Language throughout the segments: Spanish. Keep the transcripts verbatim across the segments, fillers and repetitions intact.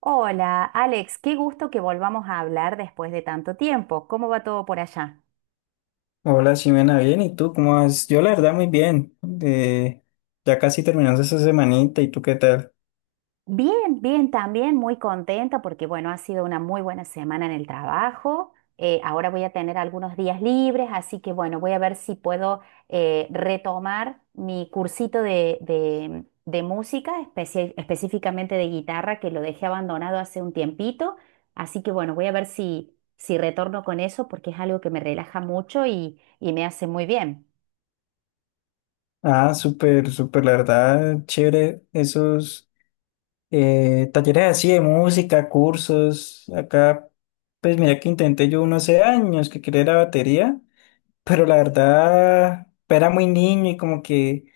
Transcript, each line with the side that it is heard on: right: Hola, Alex, qué gusto que volvamos a hablar después de tanto tiempo. ¿Cómo va todo por allá?
left: Hola, Ximena, bien, ¿y tú cómo vas? Yo la verdad muy bien. Eh, ya casi terminamos esa semanita, ¿y tú qué tal?
right: Bien, bien, también muy contenta porque, bueno, ha sido una muy buena semana en el trabajo. Eh, ahora voy a tener algunos días libres, así que, bueno, voy a ver si puedo eh, retomar mi cursito de, de- de música, especia- específicamente de guitarra, que lo dejé abandonado hace un tiempito. Así que, bueno, voy a ver si, si retorno con eso porque es algo que me relaja mucho y y me hace muy bien.
left: Ah, súper, súper, la verdad, chévere esos eh, talleres así de música, cursos. Acá, pues mira que intenté yo unos hace años que quería la batería, pero la verdad era muy niño y como que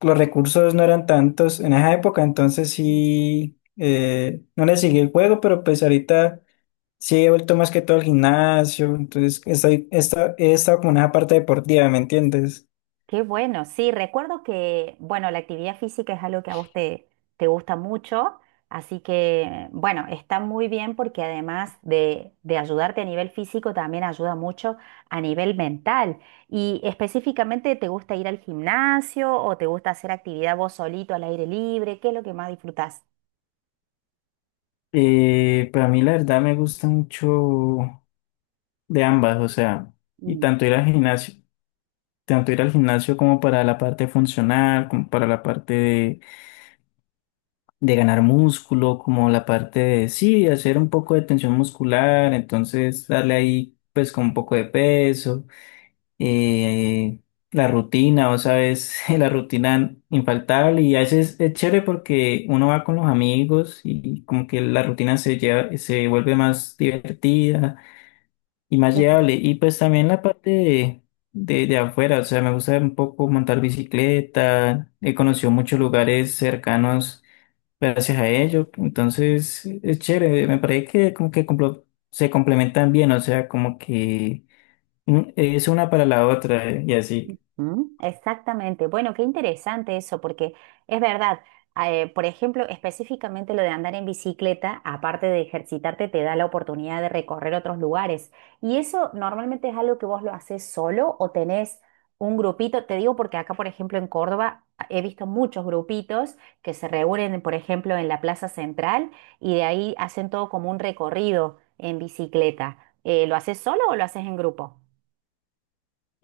left: los recursos no eran tantos en esa época, entonces
right: Ujú.
left: sí, eh, no le seguí el juego, pero pues ahorita... Sí, he vuelto más que todo al gimnasio, entonces estoy, esta- he estado como en esa parte deportiva, ¿me entiendes?
right: Qué bueno, sí, recuerdo que, bueno, la actividad física es algo que a vos te, te gusta mucho, así que, bueno, está muy bien porque además de, de ayudarte a nivel físico, también ayuda mucho a nivel mental. Y específicamente, ¿te gusta ir al gimnasio o te gusta hacer actividad vos solito al aire libre? ¿Qué es lo que más disfrutás?
left: Eh, pero a mí la verdad me gusta mucho de ambas, o sea, y tanto ir al gimnasio, tanto ir al gimnasio como para la parte funcional, como para la parte de, de ganar músculo, como la parte de, sí, hacer un poco de tensión muscular, entonces darle ahí pues con un poco de peso. eh, la rutina, o sabes, la rutina infaltable. Y a veces es chévere porque uno va con los amigos y como que la rutina se lleva, se vuelve más divertida y más llevable. Y pues también la parte de, de, de afuera, o sea, me gusta un poco montar bicicleta, he conocido muchos lugares cercanos gracias a ello, entonces es chévere, me parece que como que complo- se complementan bien, o sea, como que Mm, es una para la otra, eh, y así.
right: Mm, exactamente. Bueno, qué interesante eso, porque es verdad, ah, eh, por ejemplo, específicamente lo de andar en bicicleta, aparte de ejercitarte, te da la oportunidad de recorrer otros lugares. ¿Y eso normalmente es algo que vos lo haces solo o tenés un grupito? Te digo porque acá, por ejemplo, en Córdoba, a- he visto muchos grupitos que se reúnen, por ejemplo, en la Plaza Central y de ahí hacen todo como un recorrido en bicicleta. Eh, ¿lo haces solo o lo haces en grupo?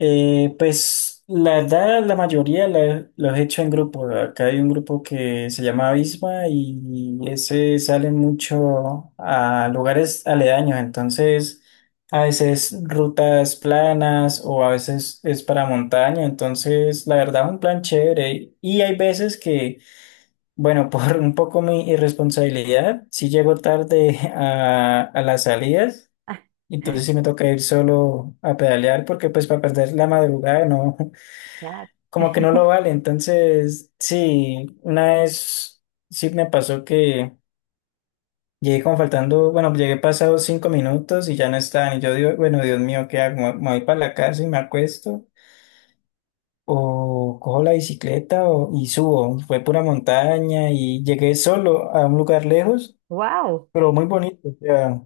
left: Eh, pues la verdad, la mayoría la- los he hecho en grupo. Acá hay un grupo que se llama Abisma y ese sale mucho a lugares aledaños. Entonces, a veces rutas planas o a veces es para montaña. Entonces, la verdad, un plan chévere. Y hay veces que, bueno, por un poco mi irresponsabilidad, sí llego tarde a, a las salidas. Entonces sí me toca ir solo a pedalear porque pues para perder la madrugada no,
right: Claro.
left: como que no lo vale. Entonces sí, una vez sí me pasó que llegué como faltando, bueno, llegué pasados cinco minutos y ya no estaban. Y yo digo, bueno, Dios mío, ¿qué hago? ¿Me me voy para la casa y me acuesto? O cojo la bicicleta o- y subo. Fue pura montaña y llegué solo a un lugar lejos,
right: ¡Wow!
left: pero muy bonito. O sea,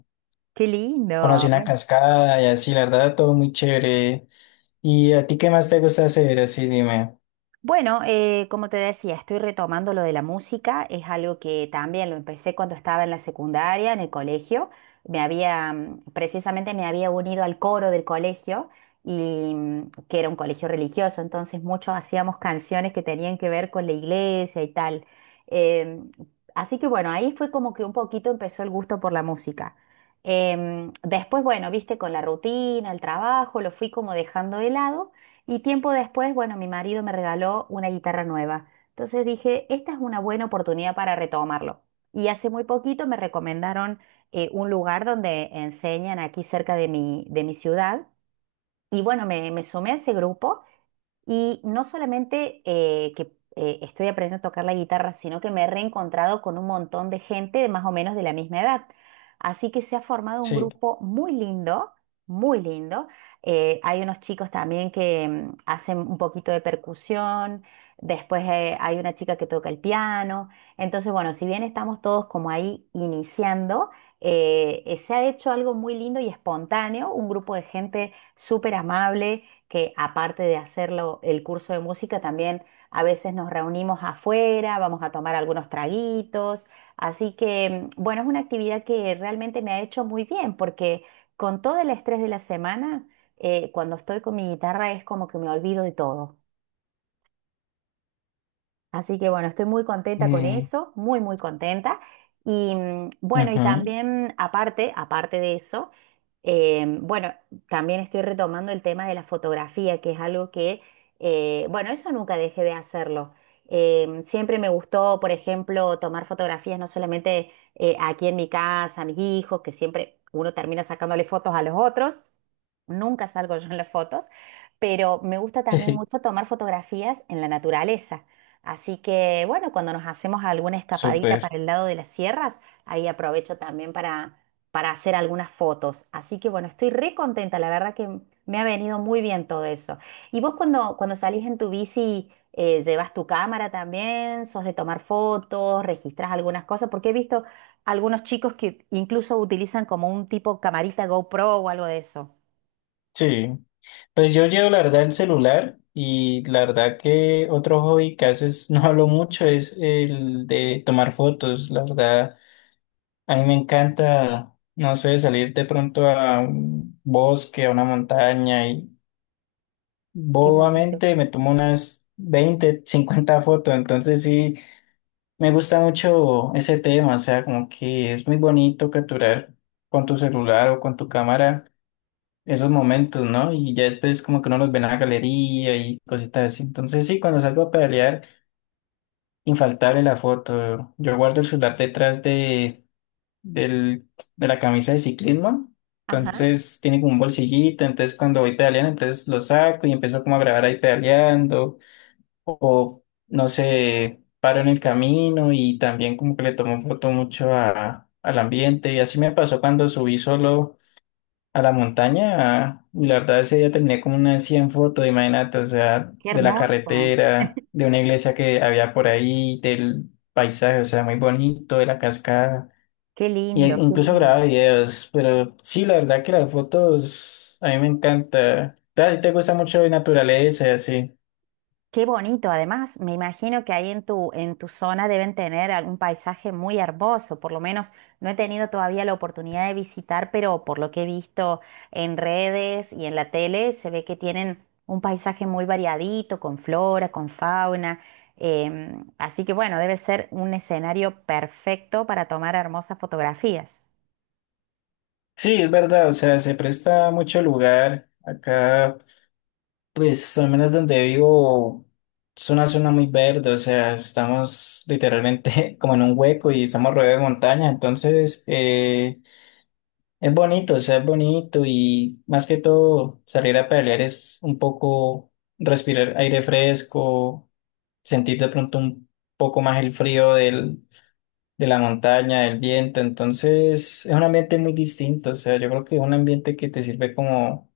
right: Qué lindo.
left: conocí una
right: Bueno,
left: cascada y así, la verdad, todo muy chévere. ¿Y a ti qué más te gusta hacer? Así dime.
right: bueno, eh, como te decía, estoy retomando lo de la música. Es algo que también lo empecé cuando estaba en la secundaria, en el colegio. Me había, mm, precisamente me había unido al coro del colegio y mm, que era un colegio religioso, entonces muchos hacíamos canciones que tenían que ver con la iglesia y tal. Em, Así que bueno, ahí fue como que un poquito empezó el gusto por la música. Em, después, bueno, viste, con la rutina, el trabajo, lo fui como dejando de lado. Y tiempo después, bueno, mi marido me regaló una guitarra nueva. Entonces dije, esta es una buena oportunidad para retomarlo. Y hace muy poquito me recomendaron eh, un lugar donde enseñan aquí cerca de mi, de mi ciudad. Y bueno, me, me sumé a ese grupo y no solamente eh, que eh, estoy aprendiendo a tocar la guitarra, sino que me he reencontrado con un montón de gente de más o menos de la misma edad. Así que se ha formado un
left: Sí.
right: grupo muy lindo, muy lindo. Eh, hay unos chicos también que mm, hacen un poquito de percusión, después eh, hay una chica que toca el piano. Entonces, bueno, si bien estamos todos como ahí iniciando, eh, eh, se ha hecho algo muy lindo y espontáneo, un grupo de gente súper amable que aparte de hacerlo el curso de música, también a veces nos reunimos afuera, vamos a tomar algunos traguitos. Así que, mm, bueno, es una actividad que realmente me ha hecho muy bien porque con todo el estrés de la semana, eh, cuando estoy con mi guitarra es como que me olvido de todo. Así que bueno, estoy muy contenta con
left: Mm,
right: eso, muy, muy contenta. Y mm, bueno, y
left: ujú.
right: también aparte, aparte de eso, eh, bueno, también estoy retomando el tema de la fotografía, que es algo que, eh, bueno, eso nunca dejé de hacerlo. Em, siempre me gustó, por ejemplo, tomar fotografías no solamente eh, aquí en mi casa, a mis hijos, que siempre uno termina sacándole fotos a los otros, nunca salgo yo en las fotos, pero me gusta también mucho tomar fotografías en la naturaleza. Así que, bueno, cuando nos hacemos alguna escapadita para
left: Súper.
right: el lado de las sierras, ahí aprovecho también para, para hacer algunas fotos. Así que, bueno, estoy re contenta, la verdad que me ha venido muy bien todo eso. ¿Y vos cuando, cuando salís en tu bici, eh, llevas tu cámara también? ¿Sos de tomar fotos? ¿Registras algunas cosas? Porque he visto algunos chicos que incluso utilizan como un tipo camarita GoPro o algo de eso.
left: Sí. Pues yo llevo la verdad el celular y la verdad que otro hobby que haces, no hablo mucho, es el de tomar fotos. La verdad, a mí me encanta, no sé, salir de pronto a un bosque, a una montaña y
right: Qué bonito.
left: bobamente me tomo unas veinte cincuenta fotos. Entonces sí. Me gusta mucho ese tema, o sea, como que es muy bonito capturar con tu celular o con tu cámara esos momentos, ¿no? Y ya después como que uno los ve en la galería y cositas así. Entonces sí, cuando salgo a pedalear, infaltable la foto. Yo guardo el celular detrás de, del, de la camisa de ciclismo,
right: Ajá,
left: entonces tiene como un bolsillito, entonces cuando voy pedaleando, entonces lo saco y empiezo como a grabar ahí pedaleando o no sé, paro en el camino y también como que le tomo foto mucho a, al ambiente. Y así me pasó cuando subí solo a la montaña, y la verdad ese día terminé como unas cien fotos, imagínate, o sea,
right: qué
left: de la
right: hermoso.
left: carretera, de una iglesia que había por ahí, del paisaje, o sea, muy bonito, de la cascada.
right: Qué
left: Y e-
right: lindo, qué
left: incluso
right: lindo.
left: grababa videos, pero sí, la verdad que las fotos a mí me encanta. ¿A ti te gusta mucho la naturaleza y así?
right: Qué bonito. Además, me imagino que ahí en tu, en tu zona deben tener algún paisaje muy hermoso. Por lo menos no he tenido todavía la oportunidad de visitar, pero por lo que he visto en redes y en la tele, se ve que tienen un paisaje muy variadito, con flora, con fauna. Em, así que bueno, debe ser un escenario perfecto para tomar hermosas fotografías.
left: Sí, es verdad, o sea, se presta mucho lugar. Acá, pues, al menos donde vivo, es una zona muy verde, o sea, estamos literalmente como en un hueco y estamos rodeados de montaña, entonces eh, es bonito, o sea, es bonito. Y más que todo salir a pedalear es un poco respirar aire fresco, sentir de pronto un poco más el frío del de la montaña, del viento, entonces es un ambiente muy distinto, o sea, yo creo que es un ambiente que te sirve como,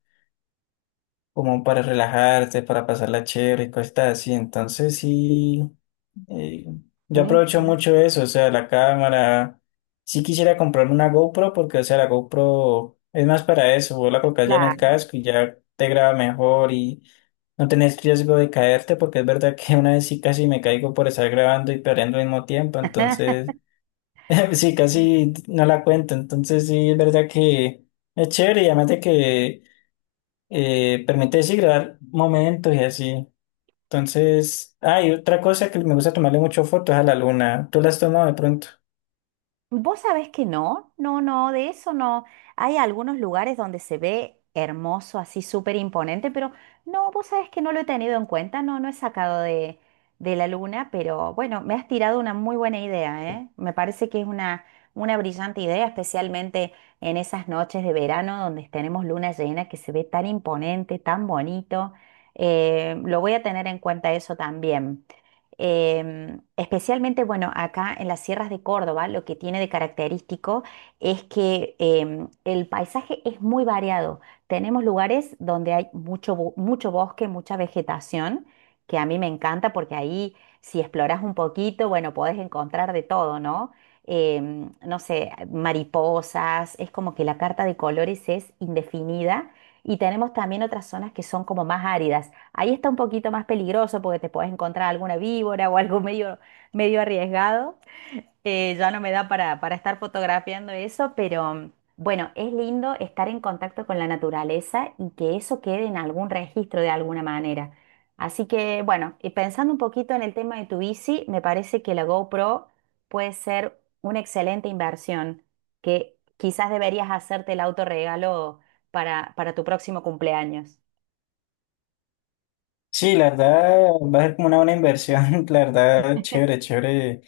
left: como para relajarte, para pasarla chévere y cosas así, entonces sí, eh,
right: Sí,
left: yo aprovecho
right: sí.
left: mucho eso, o sea, la cámara, sí quisiera comprarme una GoPro porque, o sea, la GoPro es más para eso, vos la colocas ya en el
right: Claro.
left: casco y ya te graba mejor y... No tenés riesgo de caerte porque es verdad que una vez sí casi me caigo por estar grabando y perdiendo al mismo tiempo, entonces sí, casi no la cuento, entonces sí es verdad que es chévere. Y además de que eh, permite sí grabar momentos y así. Entonces, hay otra cosa que me gusta tomarle mucho fotos a la luna. ¿Tú las has tomado de pronto?
right: Vos sabés que no, no, no, de eso no. Hay algunos lugares donde se ve hermoso, así súper imponente, pero no, vos sabés que no lo he tenido en cuenta, no, no he sacado de, de la luna, pero bueno, me has tirado una muy buena idea, ¿eh? Me parece que es una, una brillante idea, especialmente en esas noches de verano donde tenemos luna llena que se ve tan imponente, tan bonito. Eh, lo voy a tener en cuenta eso también. Em, especialmente, bueno, acá en las sierras de Córdoba, lo que tiene de característico es que em, el paisaje es muy variado. Tenemos lugares donde hay mucho, bo- mucho bosque, mucha vegetación, que a mí me encanta porque ahí si exploras un poquito, bueno, podés encontrar de todo, ¿no? Em, no sé, mariposas, es como que la carta de colores es indefinida. Y tenemos también otras zonas que son como más áridas. Ahí está un poquito más peligroso porque te puedes encontrar alguna víbora o algo medio, medio arriesgado. Eh, ya no me da para, para estar fotografiando eso, pero bueno, es lindo estar en contacto con la naturaleza y que eso quede en algún registro de alguna manera. Así que bueno, y pensando un poquito en el tema de tu bici, me parece que la GoPro puede ser una excelente inversión, que quizás deberías hacerte el autorregalo para, para tu próximo cumpleaños.
left: Sí, la verdad va a ser como una buena inversión, la verdad, chévere, chévere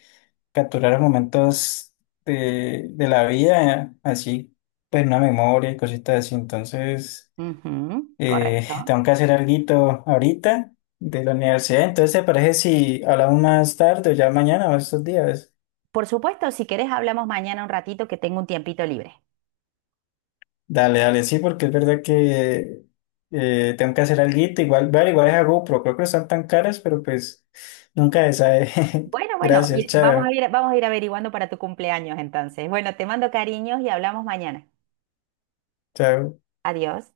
left: capturar momentos de, de la vida, así, pues una memoria y cositas así, entonces.
right: Ujú,
left: Eh,
right: correcto.
left: tengo que hacer algo ahorita de la universidad, entonces ¿te parece si hablamos más tarde o ya mañana o estos días?
right: Por supuesto, si querés hablamos mañana un ratito que tengo un tiempito libre.
left: Dale, dale, sí, porque es verdad que eh, tengo que hacer algo igual, vale, igual es a GoPro, creo que no están tan caras, pero pues nunca se sabe.
right: Bueno, bueno,
left: Gracias,
right: y vamos
left: chao,
right: a ir, vamos a ir averiguando para tu cumpleaños entonces. Bueno, te mando cariños y hablamos mañana.
left: chao.
right: Adiós.